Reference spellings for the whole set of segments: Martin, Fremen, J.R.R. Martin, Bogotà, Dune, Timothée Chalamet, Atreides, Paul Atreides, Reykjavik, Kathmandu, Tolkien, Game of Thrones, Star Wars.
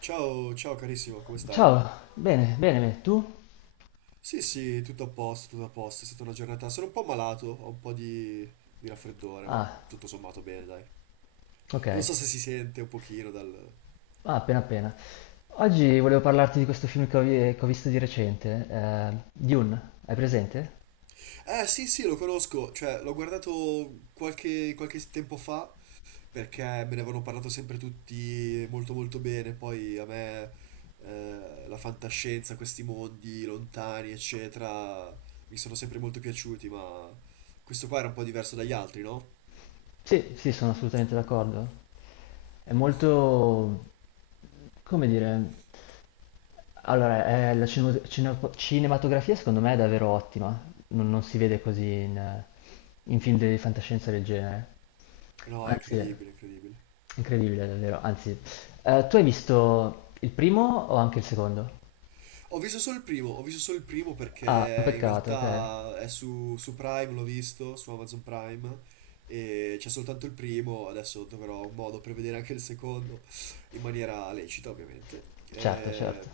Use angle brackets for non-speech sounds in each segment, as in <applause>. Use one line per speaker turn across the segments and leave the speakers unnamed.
Ciao, ciao carissimo, come stai?
Ciao, bene, bene, bene. Tu?
Sì, sì, tutto a posto, è stata una giornata, sono un po' malato, ho un po' di raffreddore, ma
Ah,
tutto sommato bene, dai.
ok.
Non so se si sente un pochino dal...
Ah, appena appena. Oggi volevo parlarti di questo film che che ho visto di recente, Dune, hai presente?
Sì, sì, lo conosco, cioè, l'ho guardato qualche tempo fa, perché me ne avevano parlato sempre tutti molto molto bene, poi a me la fantascienza, questi mondi lontani, eccetera, mi sono sempre molto piaciuti, ma questo qua era un po' diverso dagli altri, no?
Sì, sì, sono assolutamente d'accordo. È molto... come dire... Allora, la cinematografia secondo me è davvero ottima, non si vede così in film di fantascienza del genere.
No, è
Anzi...
incredibile, incredibile.
Incredibile davvero, anzi, tu hai visto il primo o anche il secondo?
Ho visto solo il primo, ho visto solo il primo
Ah, un
perché in
peccato, ok.
realtà è su Prime, l'ho visto, su Amazon Prime, e c'è soltanto il primo, adesso troverò un modo per vedere anche il secondo, in maniera lecita ovviamente.
Certo, certo.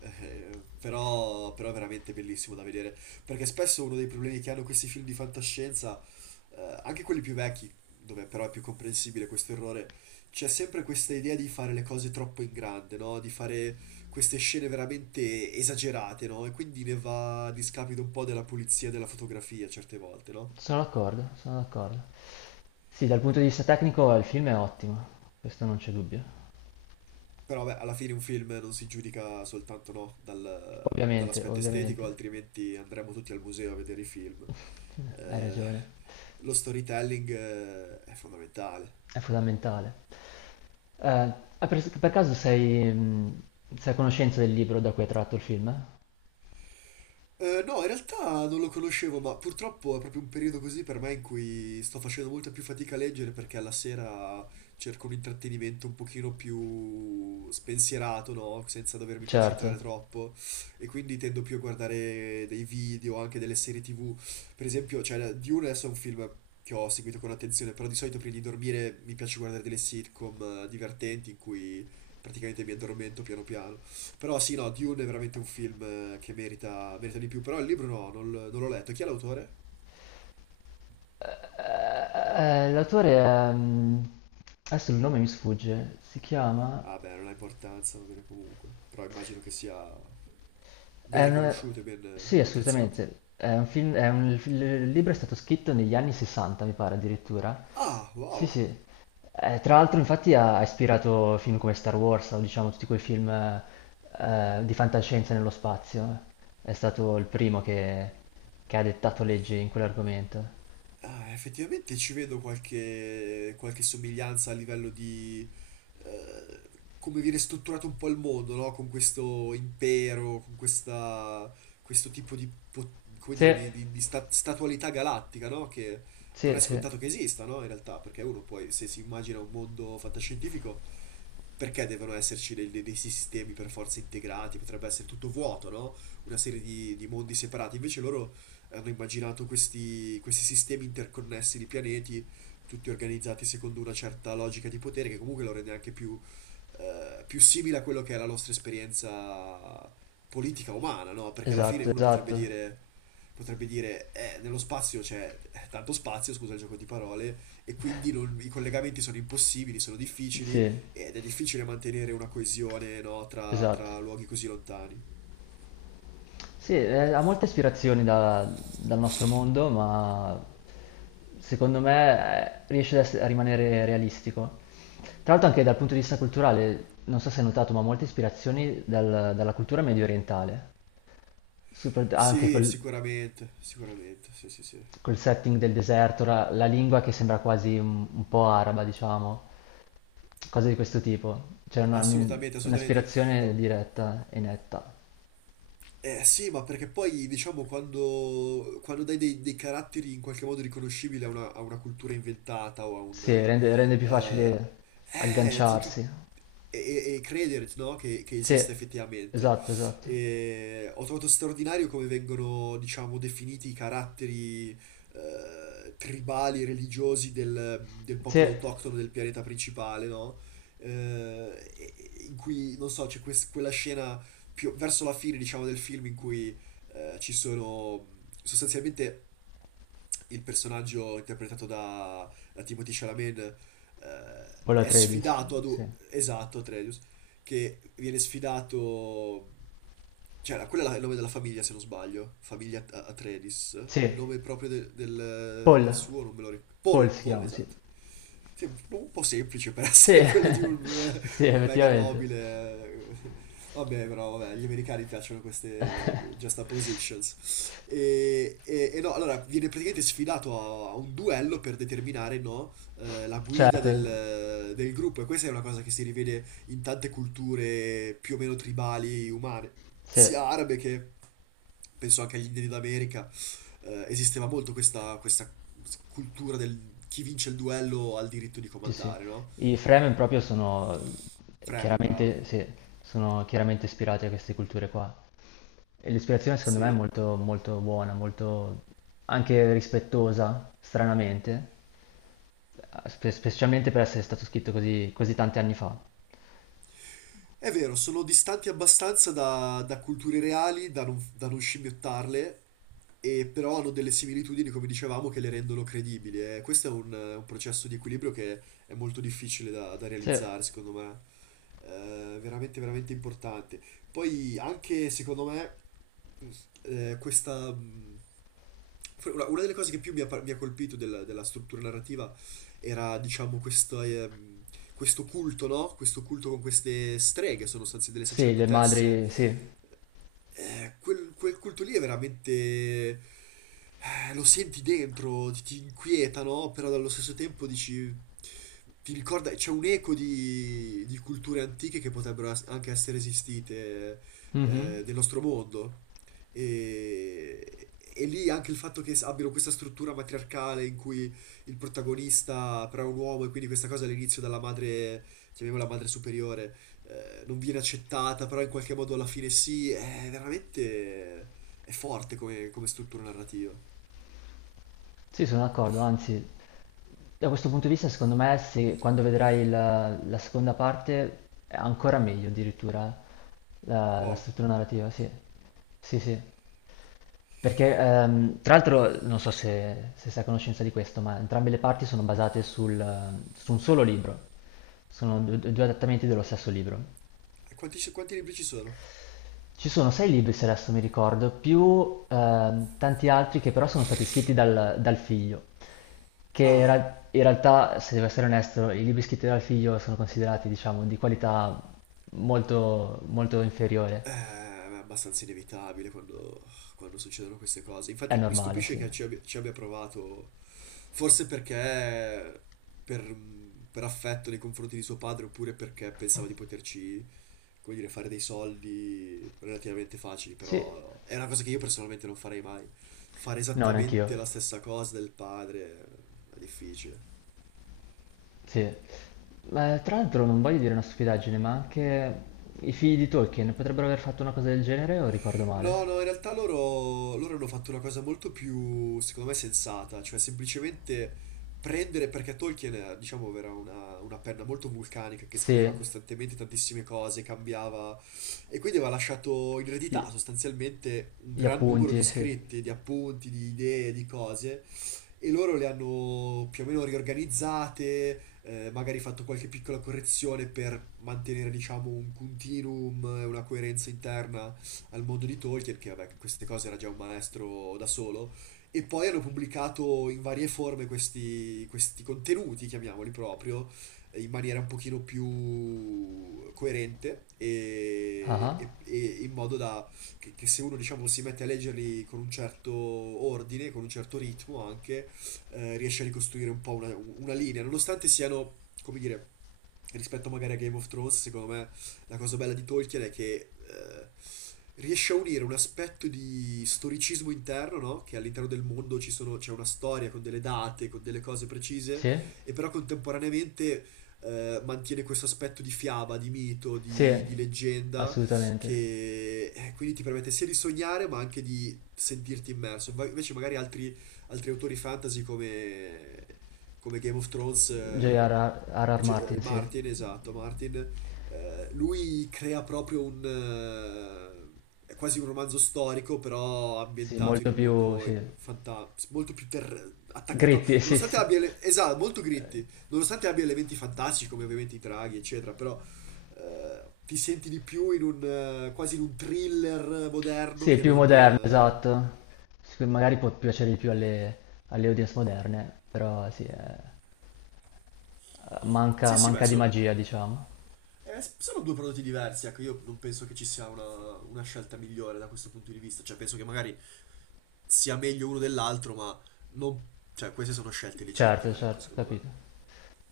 Però, è veramente bellissimo da vedere, perché spesso uno dei problemi che hanno questi film di fantascienza, anche quelli più vecchi, dove però è più comprensibile questo errore, c'è sempre questa idea di fare le cose troppo in grande, no? Di fare queste scene veramente esagerate, no? E quindi ne va a discapito un po' della pulizia della fotografia certe volte, no?
Sono d'accordo, sono d'accordo. Sì, dal punto di vista tecnico il film è ottimo, questo non c'è dubbio.
Però vabbè, alla fine un film non si giudica soltanto, no,
Ovviamente,
dall'aspetto estetico,
ovviamente,
altrimenti andremo tutti al museo a vedere i film.
hai
Eh,
ragione,
lo storytelling, è fondamentale.
è fondamentale. Per caso sei a conoscenza del libro da cui è tratto il film?
No, in realtà non lo conoscevo, ma purtroppo è proprio un periodo così per me in cui sto facendo molta più fatica a leggere perché alla sera cerco un intrattenimento un pochino più spensierato, no? Senza dovermi
Certo.
concentrare troppo e quindi tendo più a guardare dei video, anche delle serie TV. Per esempio, cioè, Dune adesso è un film che ho seguito con attenzione, però di solito prima di dormire mi piace guardare delle sitcom divertenti in cui praticamente mi addormento piano piano. Però sì, no, Dune è veramente un film che merita, merita di più, però il libro no, non l'ho letto. Chi è l'autore?
L'autore è... adesso il nome mi sfugge, si chiama...
Ah beh, non ha importanza, va bene comunque. Però immagino che sia ben
È un-
riconosciuto e ben
Sì,
apprezzato.
assolutamente. È un film- è un- Il libro è stato scritto negli anni 60, mi pare addirittura.
Ah,
Sì,
wow.
sì. Tra l'altro, infatti, ha ispirato film come Star Wars o diciamo tutti quei film di fantascienza nello spazio. È stato il primo che ha dettato leggi in quell'argomento.
Ah, effettivamente ci vedo qualche somiglianza a livello di eh, come viene strutturato un po' il mondo, no? Con questo impero, con questo tipo di, come dire,
Sì,
di statualità galattica, no? Che non
sì,
è
sì.
scontato che esista, no? In realtà, perché uno poi se si immagina un mondo fantascientifico perché devono esserci dei sistemi per forza integrati? Potrebbe essere tutto vuoto, no? Una serie di mondi separati. Invece loro hanno immaginato questi sistemi interconnessi di pianeti, tutti organizzati secondo una certa logica di potere, che comunque lo rende anche più, più simile a quello che è la nostra esperienza politica umana, no? Perché alla fine
Esatto,
uno
esatto.
potrebbe dire, nello spazio c'è tanto spazio, scusa il gioco di parole, e quindi i collegamenti sono impossibili, sono difficili,
Sì,
ed è difficile mantenere una coesione, no,
esatto.
tra luoghi così lontani.
Sì, ha molte ispirazioni dal nostro mondo, ma secondo me riesce a rimanere realistico. Tra l'altro anche dal punto di vista culturale, non so se hai notato, ma molte ispirazioni dalla cultura medio orientale, Super- anche
Sì,
col,
sicuramente, sicuramente, sì, sì, sì.
col setting del deserto, la lingua che sembra quasi un po' araba, diciamo, cose di questo tipo.
Assolutamente, assolutamente. Ma
Un'ispirazione diretta e netta.
eh sì, ma perché poi diciamo quando dai dei caratteri in qualche modo riconoscibili a a una cultura inventata o a
Sì,
un...
rende più
eh,
facile
eh, ti- tu-
agganciarsi.
e credere, no, che esista
Sì,
effettivamente.
esatto, esatto.
E ho trovato straordinario come vengono, diciamo, definiti i caratteri tribali, religiosi del
Sì,
popolo autoctono del pianeta principale, no? Eh, in cui, non so, quella scena più verso la fine, diciamo, del film in cui ci sono sostanzialmente il personaggio interpretato da Timothée Chalamet eh,
Paul
è
Atreides,
sfidato ad un...
sì.
esatto, Atreus, che viene sfidato cioè, il nome della famiglia, se non sbaglio. Famiglia Atreides. Il
Sì,
nome proprio de-
Paul,
del suo non me lo ricordo.
Paul
Paul,
si
Paul,
chiama, sì.
esatto. Sì, un po' semplice per <laughs>
Sì,
essere quello di
<laughs> sì,
un mega
effettivamente.
nobile. Vabbè, però vabbè, gli americani piacciono queste juxtapositions. No, allora viene praticamente sfidato a un duello per determinare, no, la guida
Certo,
del gruppo. E questa è una cosa che si rivede in tante culture più o meno tribali umane,
sì,
sia arabe che penso anche agli indiani d'America esisteva molto questa cultura del chi vince il duello ha il diritto di
sì, sì.
comandare, no?
I Fremen proprio sono
Fremen, bravo.
chiaramente, sì, sono chiaramente ispirati a queste culture qua. E l'ispirazione secondo me è
Sì,
molto, molto buona, molto anche rispettosa, stranamente, specialmente per essere stato scritto così, così tanti anni fa.
è vero, sono distanti abbastanza da culture reali da non scimmiottarle, e però hanno delle similitudini, come dicevamo, che le rendono credibili. E questo è un processo di equilibrio che è molto difficile da
Sì.
realizzare, secondo me. Veramente, veramente importante. Poi anche, secondo me, questa... una delle cose che più mi ha, mi ha colpito della struttura narrativa era, diciamo, questo culto, no? Questo culto con queste streghe, sono state delle
Sì, le
sacerdotesse.
madri, sì.
Quel culto lì è veramente... lo senti dentro, ti inquieta, no? Però allo stesso tempo dici... Ti ricorda, c'è un eco di culture antiche che potrebbero anche essere esistite
Mhm.
nel nostro mondo. E, lì anche il fatto che abbiano questa struttura matriarcale in cui il protagonista però è un uomo e quindi questa cosa all'inizio dalla madre, chiamiamola madre superiore, non viene accettata, però in qualche modo alla fine sì, è veramente è forte come, come struttura narrativa.
Sì, sono d'accordo, anzi, da questo punto di vista, secondo me, se quando vedrai la seconda parte è ancora meglio addirittura la
Wow.
struttura narrativa, sì. Sì, sì. Perché, tra l'altro, non so se sei a conoscenza di questo, ma entrambe le parti sono basate su un solo libro. Sono due adattamenti dello stesso libro.
E quanti, quanti libri ci sono?
Ci sono sei libri se adesso mi ricordo, più tanti altri che però sono stati scritti dal figlio, che
Ah,
in realtà, se devo essere onesto, i libri scritti dal figlio sono considerati, diciamo, di qualità molto, molto inferiore.
è abbastanza inevitabile quando succedono queste cose.
È
Infatti mi
normale,
stupisce
sì.
che ci abbia provato, forse perché per, per affetto nei confronti di suo padre, oppure perché pensava di poterci come dire, fare dei soldi relativamente facili,
Sì,
però è una cosa che io personalmente non farei mai. Fare
no,
esattamente
neanch'io.
la stessa cosa del padre è difficile.
Sì. Ma, tra l'altro non voglio dire una stupidaggine, ma anche i figli di Tolkien potrebbero aver fatto una cosa del genere o ricordo male?
No, no, in realtà loro hanno fatto una cosa molto più, secondo me, sensata, cioè semplicemente prendere, perché Tolkien, diciamo, era una penna molto vulcanica che
Sì,
scriveva costantemente tantissime cose, cambiava, e quindi aveva lasciato in
gli,
eredità sostanzialmente un
gli
gran numero di
appunti, sì.
scritti, di appunti, di idee, di cose e loro le hanno più o meno riorganizzate, magari fatto qualche piccola correzione per mantenere, diciamo, un continuum e una coerenza interna al mondo di Tolkien, che vabbè, queste cose era già un maestro da solo, e poi hanno pubblicato in varie forme questi contenuti, chiamiamoli proprio, in maniera un pochino più coerente
Ah, ah,
e in modo da che se uno, diciamo, si mette a leggerli con un certo ordine, con un certo ritmo anche, riesce a ricostruire un po' una linea, nonostante siano, come dire, rispetto magari a Game of Thrones, secondo me la cosa bella di Tolkien è che riesce a unire un aspetto di storicismo interno, no? Che all'interno del mondo c'è una storia con delle date, con delle cose precise,
sì.
e però contemporaneamente mantiene questo aspetto di fiaba, di mito,
Sì,
di leggenda,
assolutamente.
che quindi ti permette sia di sognare ma anche di sentirti immerso. Invece magari altri altri autori fantasy come, come Game of Thrones,
J.R.R. R. R. Martin, sì.
Martin, esatto, Martin, lui crea proprio un... è quasi un romanzo storico, però
Sì,
ambientato in
molto
un
più,
mondo
sì.
in molto più attaccato,
Gritty, <laughs> sì,
nonostante
sì.
abbia, esatto, molto gritti, nonostante abbia elementi fantastici come ovviamente i draghi, eccetera, però ti senti di più in un quasi in un thriller moderno
Sì,
che
più
non...
moderno, esatto. Sì, magari può piacere di più alle audience moderne, però sì,
sì,
manca,
sì, beh,
manca di magia, diciamo.
Sono due prodotti diversi, ecco, io non penso che ci sia una scelta migliore da questo punto di vista, cioè penso che magari sia meglio uno dell'altro, ma non... cioè queste sono scelte
Certo,
legittime, ecco,
certo,
secondo me.
capito.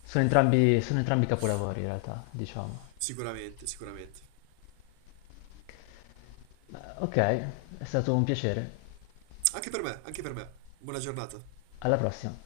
Sono entrambi capolavori in realtà, diciamo.
Sicuramente, sicuramente.
Ma, ok, è stato un piacere.
Anche per me, anche per me. Buona giornata.
Alla prossima.